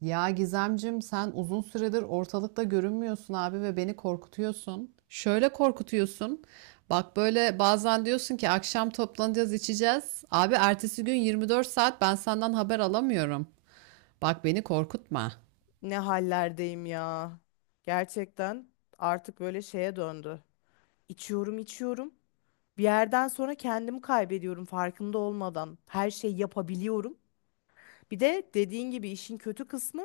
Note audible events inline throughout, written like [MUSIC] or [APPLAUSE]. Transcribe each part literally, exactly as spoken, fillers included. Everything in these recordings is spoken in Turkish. Ya Gizemcim sen uzun süredir ortalıkta görünmüyorsun abi ve beni korkutuyorsun. Şöyle korkutuyorsun. Bak böyle bazen diyorsun ki akşam toplanacağız içeceğiz. Abi ertesi gün yirmi dört saat ben senden haber alamıyorum. Bak beni korkutma. Ne hallerdeyim ya. Gerçekten artık böyle şeye döndü. İçiyorum, içiyorum. Bir yerden sonra kendimi kaybediyorum farkında olmadan. Her şeyi yapabiliyorum. Bir de dediğin gibi işin kötü kısmı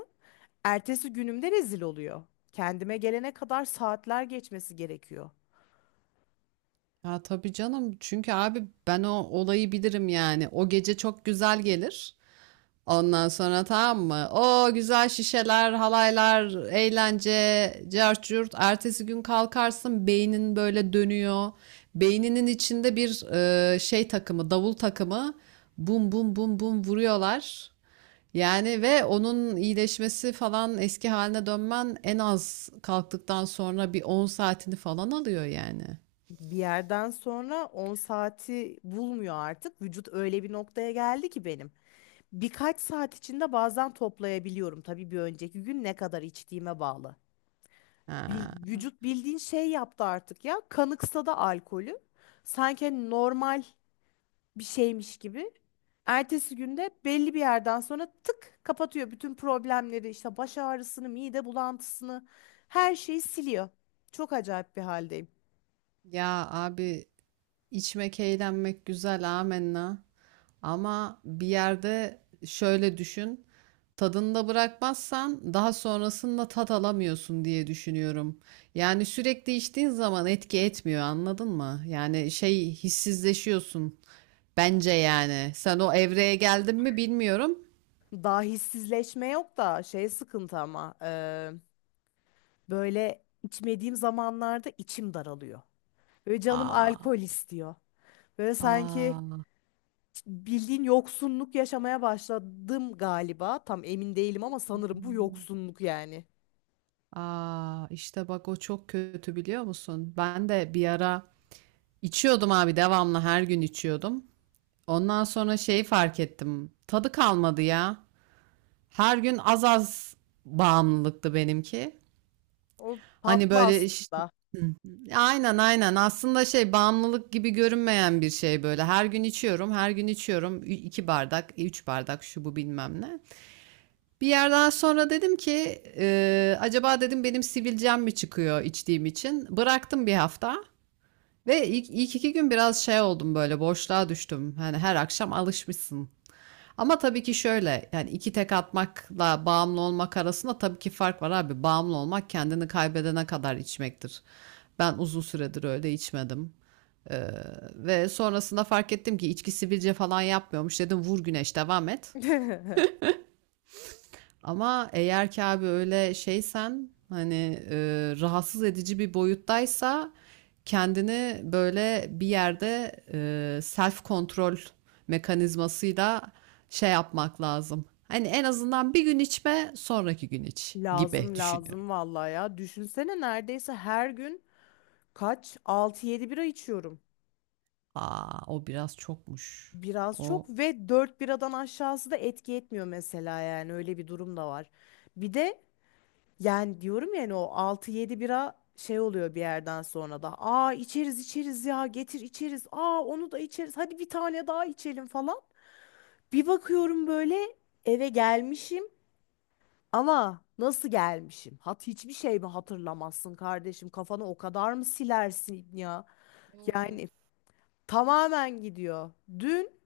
ertesi günümde rezil oluyor. Kendime gelene kadar saatler geçmesi gerekiyor. Ya tabii canım çünkü abi ben o olayı bilirim yani. O gece çok güzel gelir. Ondan sonra tamam mı? O güzel şişeler, halaylar, eğlence, cart curt. Ertesi gün kalkarsın beynin böyle dönüyor. Beyninin içinde bir e, şey takımı, davul takımı. Bum bum bum bum vuruyorlar. Yani ve onun iyileşmesi falan eski haline dönmen en az kalktıktan sonra bir on saatini falan alıyor yani. Bir yerden sonra on saati bulmuyor artık. Vücut öyle bir noktaya geldi ki benim. Birkaç saat içinde bazen toplayabiliyorum. Tabii bir önceki gün ne kadar içtiğime bağlı. Bil- Ha. Vücut bildiğin şey yaptı artık ya. Kanıksa alkolü. Sanki hani normal bir şeymiş gibi. Ertesi günde belli bir yerden sonra tık kapatıyor bütün problemleri işte baş ağrısını, mide bulantısını her şeyi siliyor. Çok acayip bir haldeyim. Ya abi, İçmek, eğlenmek güzel, amenna. Ama bir yerde şöyle düşün. Tadında bırakmazsan daha sonrasında tat alamıyorsun diye düşünüyorum. Yani sürekli içtiğin zaman etki etmiyor, anladın mı? Yani şey hissizleşiyorsun. Bence yani. Sen o evreye geldin mi bilmiyorum. Daha hissizleşme yok da şey sıkıntı ama eee, böyle içmediğim zamanlarda içim daralıyor. Böyle canım Aa, alkol istiyor. Böyle sanki aa, bildiğin yoksunluk yaşamaya başladım galiba. Tam emin değilim ama sanırım bu yoksunluk yani. aa. İşte bak o çok kötü biliyor musun? Ben de bir ara içiyordum abi devamlı her gün içiyordum. Ondan sonra şeyi fark ettim. Tadı kalmadı ya. Her gün az az bağımlılıktı benimki. O Hani tatlı böyle iş- aslında. hı. Aynen aynen. Aslında şey bağımlılık gibi görünmeyen bir şey böyle. Her gün içiyorum, her gün içiyorum. Ü- iki bardak, e, üç bardak şu bu bilmem ne. Bir yerden sonra dedim ki e, acaba dedim benim sivilcem mi çıkıyor içtiğim için? Bıraktım bir hafta ve ilk, ilk iki gün biraz şey oldum böyle boşluğa düştüm. Hani her akşam alışmışsın. Ama tabii ki şöyle yani iki tek atmakla bağımlı olmak arasında tabii ki fark var abi. Bağımlı olmak kendini kaybedene kadar içmektir. Ben uzun süredir öyle içmedim. Ee, ve sonrasında fark ettim ki içki sivilce falan yapmıyormuş. Dedim vur güneş devam et. [LAUGHS] Ama eğer ki abi öyle şeysen hani e, rahatsız edici bir boyuttaysa kendini böyle bir yerde e, self kontrol mekanizmasıyla şey yapmak lazım. Hani en azından bir gün içme, sonraki gün iç gibi Lazım düşünüyorum. lazım vallahi ya. Düşünsene neredeyse her gün kaç altı yedi bira içiyorum. Aa, o biraz çokmuş. Biraz O çok ve dört biradan aşağısı da etki etmiyor mesela yani öyle bir durum da var. Bir de Yani diyorum yani o altı yedi bira şey oluyor bir yerden sonra da. Aa içeriz içeriz ya getir içeriz. Aa onu da içeriz. Hadi bir tane daha içelim falan. Bir bakıyorum böyle eve gelmişim ama nasıl gelmişim? Hat hiçbir şey mi hatırlamazsın kardeşim? Kafanı o kadar mı silersin ya? oo. Yani tamamen gidiyor. Dün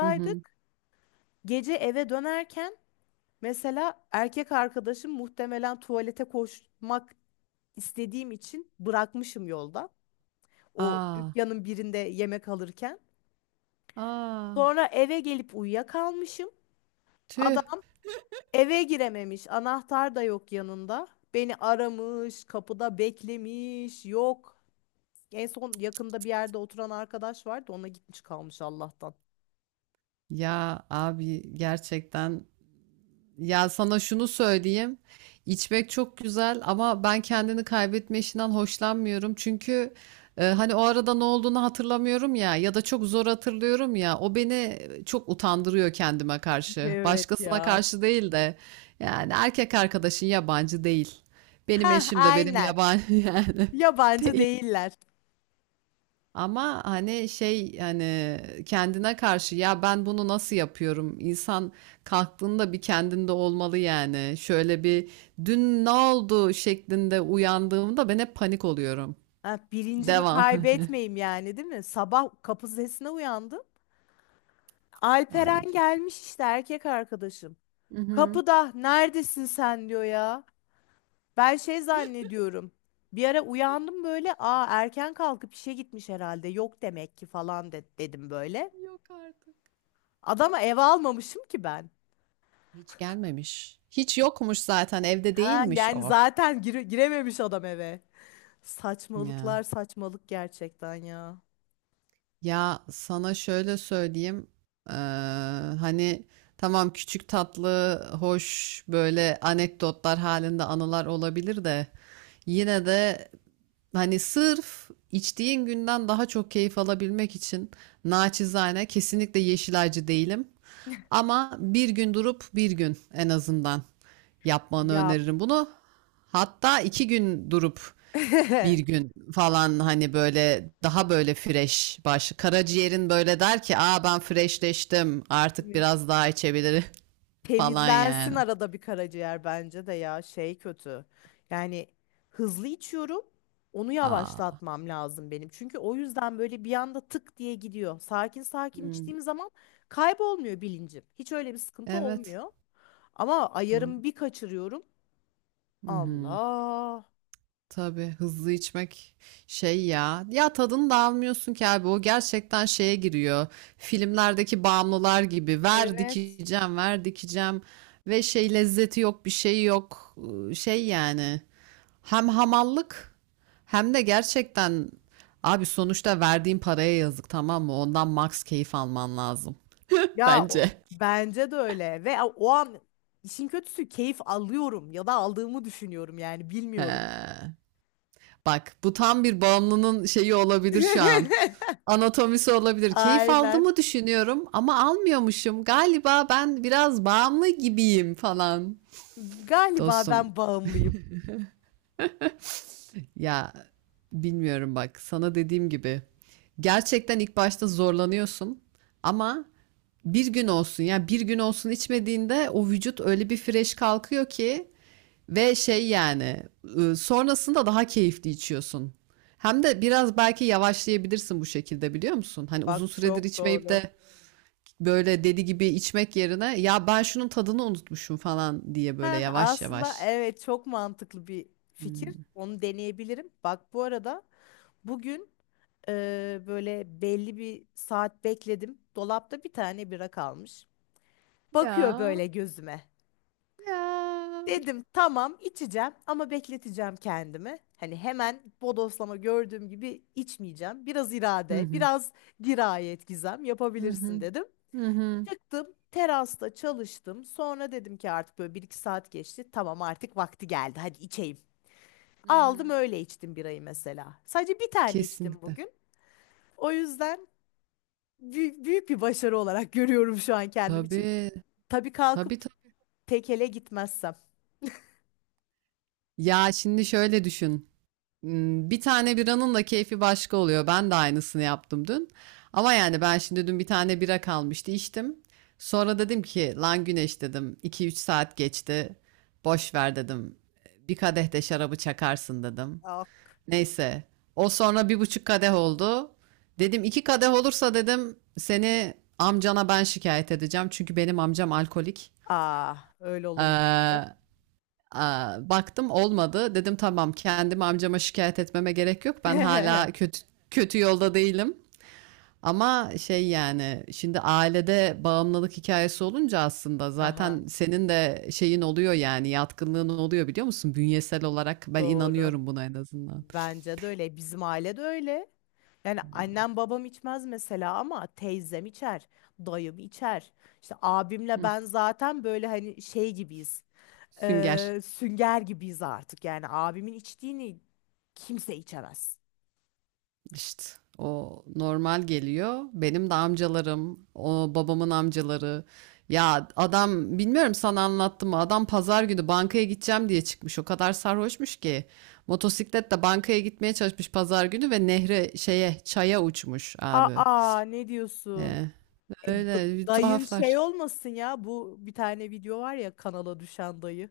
Hı hı. Gece eve dönerken mesela erkek arkadaşım muhtemelen tuvalete koşmak istediğim için bırakmışım yolda. O Aa, dükkanın birinde yemek alırken. aa, Sonra eve gelip uyuyakalmışım. tüh. Adam eve girememiş. Anahtar da yok yanında. Beni aramış, kapıda beklemiş. Yok. En son yakında bir yerde oturan arkadaş vardı. Ona gitmiş kalmış Allah'tan. Ya abi gerçekten, ya sana şunu söyleyeyim. İçmek çok güzel ama ben kendini kaybetme işinden hoşlanmıyorum. Çünkü e, hani o arada ne olduğunu hatırlamıyorum ya ya da çok zor hatırlıyorum ya. O beni çok utandırıyor kendime karşı. Evet Başkasına ya. karşı değil de yani erkek arkadaşın yabancı değil. Benim Heh, eşim de benim aynen. yabancı [LAUGHS] yani Yabancı değil. değiller. Ama hani şey hani kendine karşı ya ben bunu nasıl yapıyorum? İnsan kalktığında bir kendinde olmalı yani. Şöyle bir dün ne oldu şeklinde uyandığımda ben hep panik oluyorum. Ha, bilincimi Devam. kaybetmeyeyim yani değil mi? Sabah kapı sesine uyandım. [LAUGHS] Ay Alperen çok. gelmiş işte erkek arkadaşım. Hı hı. Kapıda neredesin sen diyor ya. Ben şey zannediyorum. Bir ara uyandım böyle. Aa erken kalkıp işe gitmiş herhalde. Yok demek ki falan de- dedim böyle. Yok artık. Adama eve almamışım ki ben. Hiç gelmemiş. Hiç yokmuş zaten evde Ha değilmiş yani o. zaten gire- girememiş adam eve. Saçmalıklar Ya. saçmalık gerçekten ya. Ya sana şöyle söyleyeyim. eee, hani tamam küçük tatlı, hoş böyle anekdotlar halinde anılar olabilir de yine de hani sırf içtiğin günden daha çok keyif alabilmek için naçizane kesinlikle yeşilacı değilim. Ama bir gün durup bir gün en azından yapmanı Ya. öneririm bunu. Hatta iki gün durup bir [LAUGHS] gün falan hani böyle daha böyle fresh baş. Karaciğerin böyle der ki aa ben freshleştim artık Evet. biraz daha içebilirim [LAUGHS] falan Temizlensin yani. arada bir karaciğer bence de ya şey kötü. Yani hızlı içiyorum. Onu Aa. yavaşlatmam lazım benim. Çünkü o yüzden böyle bir anda tık diye gidiyor. Sakin sakin Hmm, içtiğim zaman kaybolmuyor bilincim. Hiç öyle bir sıkıntı evet olmuyor. Ama doğru. ayarımı bir kaçırıyorum. Hı hı. Allah. Tabii hızlı içmek şey ya. Ya tadını da almıyorsun ki abi o gerçekten şeye giriyor. Filmlerdeki bağımlılar gibi ver Evet. dikeceğim ver dikeceğim ve şey lezzeti yok bir şey yok. Iı, şey yani. Hem hamallık hem de gerçekten abi sonuçta verdiğin paraya yazık tamam mı? Ondan max keyif alman lazım. [LAUGHS] Ya o- Bence. bence de öyle. Ve o an işin kötüsü keyif alıyorum ya da aldığımı düşünüyorum yani bilmiyorum. He. Bak bu tam bir bağımlının şeyi olabilir şu an. [LAUGHS] Anatomisi olabilir. Keyif Aynen. aldığımı düşünüyorum ama almıyormuşum. Galiba ben biraz bağımlı gibiyim falan. Galiba Dostum, ben bağımlıyım. ya bilmiyorum bak sana dediğim gibi gerçekten ilk başta zorlanıyorsun ama bir gün olsun ya bir gün olsun içmediğinde o vücut öyle bir fresh kalkıyor ki ve şey yani ıı, sonrasında daha keyifli içiyorsun. Hem de biraz belki yavaşlayabilirsin bu şekilde biliyor musun? Hani uzun Bak süredir çok içmeyip doğru. de böyle deli gibi içmek yerine ya ben şunun tadını unutmuşum falan diye böyle Heh, yavaş aslında yavaş. evet çok mantıklı bir fikir. Hmm. Onu deneyebilirim. Bak bu arada bugün e, böyle belli bir saat bekledim. Dolapta bir tane bira kalmış. Bakıyor Ya böyle gözüme. ya. Dedim tamam içeceğim ama bekleteceğim kendimi. Hani hemen bodoslama gördüğüm gibi içmeyeceğim. Biraz Hı irade, hı. biraz dirayet Gizem Hı yapabilirsin hı. dedim. Hı hı. Çıktım, terasta çalıştım. Sonra dedim ki artık böyle bir iki saat geçti. Tamam artık vakti geldi. Hadi içeyim. Hı Aldım hı. öyle içtim birayı mesela. Sadece bir tane içtim Kesinlikle. bugün. O yüzden büyük, büyük bir başarı olarak görüyorum şu an kendim için. Tabii, Tabii kalkıp tabii, tabii. tekele gitmezsem. Ya, şimdi şöyle düşün, ımm, bir tane biranın da keyfi başka oluyor. Ben de aynısını yaptım dün ama yani ben şimdi dün bir tane bira kalmıştı, içtim. Sonra dedim ki, "Lan Güneş," dedim, iki üç saat geçti. Boş ver," dedim, "bir kadeh de şarabı çakarsın," dedim. Ah, Neyse. O sonra bir buçuk kadeh oldu. Dedim iki kadeh olursa dedim seni amcana ben şikayet edeceğim. Çünkü benim amcam alkolik. aa, öyle olunca. Ee, aa, baktım olmadı. Dedim tamam kendim amcama şikayet etmeme gerek yok. Ben hala [LAUGHS] kötü kötü yolda değilim. Ama şey yani şimdi ailede bağımlılık hikayesi olunca aslında Aha, zaten senin de şeyin oluyor yani yatkınlığın oluyor biliyor musun? Bünyesel olarak ben doğru. inanıyorum buna en azından. Bence de öyle. Bizim aile de öyle. Yani annem babam içmez mesela ama teyzem içer, dayım içer. İşte abimle Hı, ben zaten böyle hani şey gibiyiz. sünger. Eee, sünger gibiyiz artık. Yani abimin içtiğini kimse içemez. İşte o normal geliyor. Benim de amcalarım, o babamın amcaları. Ya adam bilmiyorum sana anlattım mı? Adam pazar günü bankaya gideceğim diye çıkmış. O kadar sarhoşmuş ki. Motosikletle bankaya gitmeye çalışmış pazar günü ve nehre şeye çaya uçmuş abi. Aa ne diyorsun? Ee, E, da- öyle bir Dayın tuhaflar. şey olmasın ya. Bu bir tane video var ya kanala düşen dayı.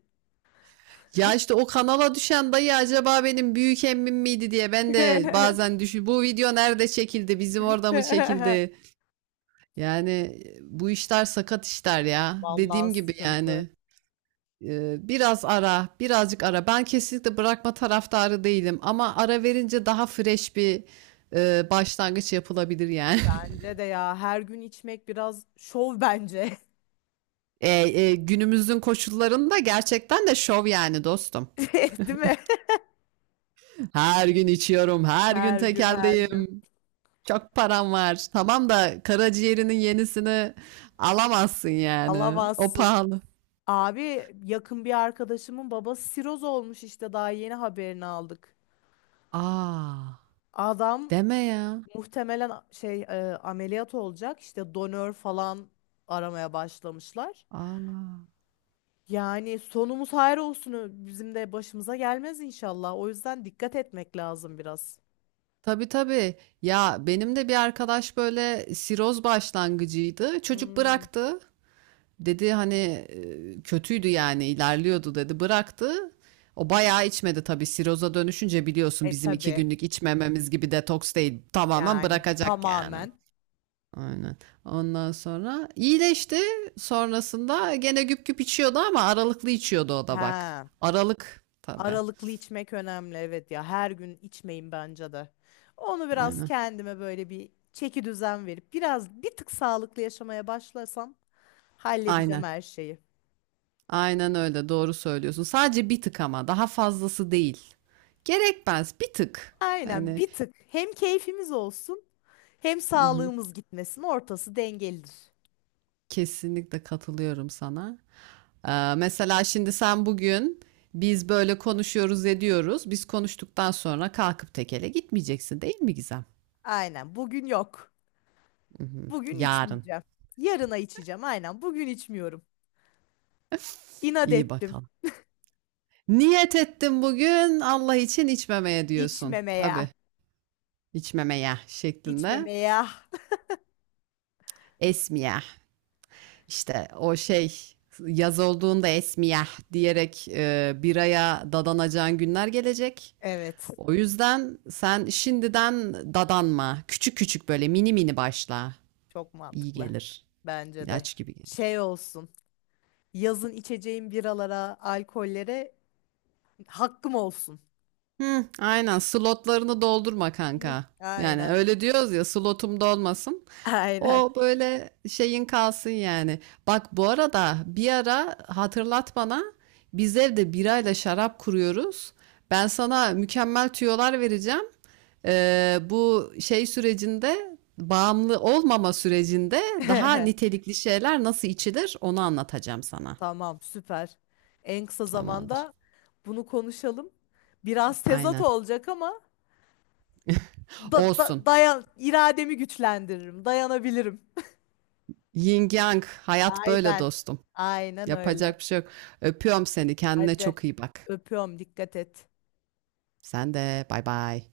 Ya işte o kanala düşen dayı acaba benim büyük emmim miydi diye ben de [LAUGHS] bazen düşün. Bu video nerede çekildi? Bizim orada mı çekildi? Yani e, bu işler sakat işler ya. Vallahi Dediğim gibi sıkıntı. yani e, biraz ara, birazcık ara. Ben kesinlikle bırakma taraftarı değilim ama ara verince daha fresh bir e, başlangıç yapılabilir yani. [LAUGHS] Bence de ya her gün içmek biraz şov bence. [LAUGHS] E, e, günümüzün koşullarında gerçekten de şov yani dostum. [LAUGHS] Değil mi? [LAUGHS] Her gün içiyorum, her gün Her gün her gün. tekeldeyim. Çok param var. Tamam da karaciğerinin yenisini alamazsın yani. O Alamazsın. pahalı. Abi yakın bir arkadaşımın babası siroz olmuş işte daha yeni haberini aldık. Aa, Adam deme ya. muhtemelen a- şey e, ameliyat olacak işte donör falan aramaya başlamışlar. Aa. Yani sonumuz hayır olsun ö- bizim de başımıza gelmez inşallah. O yüzden dikkat etmek lazım biraz. Tabii tabii. Ya benim de bir arkadaş böyle siroz başlangıcıydı. Çocuk Hmm. bıraktı. Dedi hani e, kötüydü yani ilerliyordu dedi. Bıraktı. O bayağı içmedi tabii. Siroza dönüşünce biliyorsun E bizim iki tabii günlük içmememiz gibi detoks değil. Tamamen yani bırakacak yani. tamamen. Aynen. Ondan sonra iyileşti. Sonrasında gene güp güp içiyordu ama aralıklı içiyordu o da bak. He. Aralık tabii. Aralıklı içmek önemli evet ya her gün içmeyin bence de. Onu biraz Aynen. kendime böyle bir çeki düzen verip biraz bir tık sağlıklı yaşamaya başlasam halledeceğim Aynen. her şeyi. Aynen öyle, doğru söylüyorsun. Sadece bir tık ama daha fazlası değil. Gerekmez, bir tık. Aynen Hani bir tık hem keyfimiz olsun hem hı hı, sağlığımız gitmesin ortası dengelidir. kesinlikle katılıyorum sana. Ee, mesela şimdi sen bugün biz böyle konuşuyoruz ediyoruz. Biz konuştuktan sonra kalkıp tekele gitmeyeceksin değil mi Gizem? Aynen bugün yok. Hı hı, Bugün yarın. içmeyeceğim. Yarına içeceğim aynen bugün içmiyorum. İnat İyi ettim bakalım. Niyet ettim bugün Allah için içmemeye diyorsun. içmemeye Tabii içmemeye şeklinde. içmemeye. Esmiye. İşte o şey yaz olduğunda esmiyah diyerek e, biraya dadanacağın günler gelecek. Evet O yüzden sen şimdiden dadanma. Küçük küçük böyle mini mini başla. çok İyi mantıklı gelir. bence de İlaç gibi şey gelir. olsun. Yazın içeceğim biralara, alkollere hakkım olsun. Hı, aynen slotlarını doldurma Hı, kanka. Yani aynen. öyle diyoruz ya slotum dolmasın. Aynen. O böyle şeyin kalsın yani. Bak bu arada bir ara hatırlat bana biz evde birayla şarap kuruyoruz. Ben sana mükemmel tüyolar vereceğim. Ee, bu şey sürecinde bağımlı olmama sürecinde daha [LAUGHS] nitelikli şeyler nasıl içilir onu anlatacağım sana. Tamam, süper. En kısa Tamamdır. zamanda bunu konuşalım. Biraz tezat Aynen. olacak ama da, Olsun. da- dayan irademi güçlendiririm, dayanabilirim. Yin Yang hayat böyle Aynen. dostum. Aynen öyle. Yapacak bir şey yok. Öpüyorum seni. Kendine Hadi çok iyi bak. öpüyorum, dikkat et. Sen de bay bay.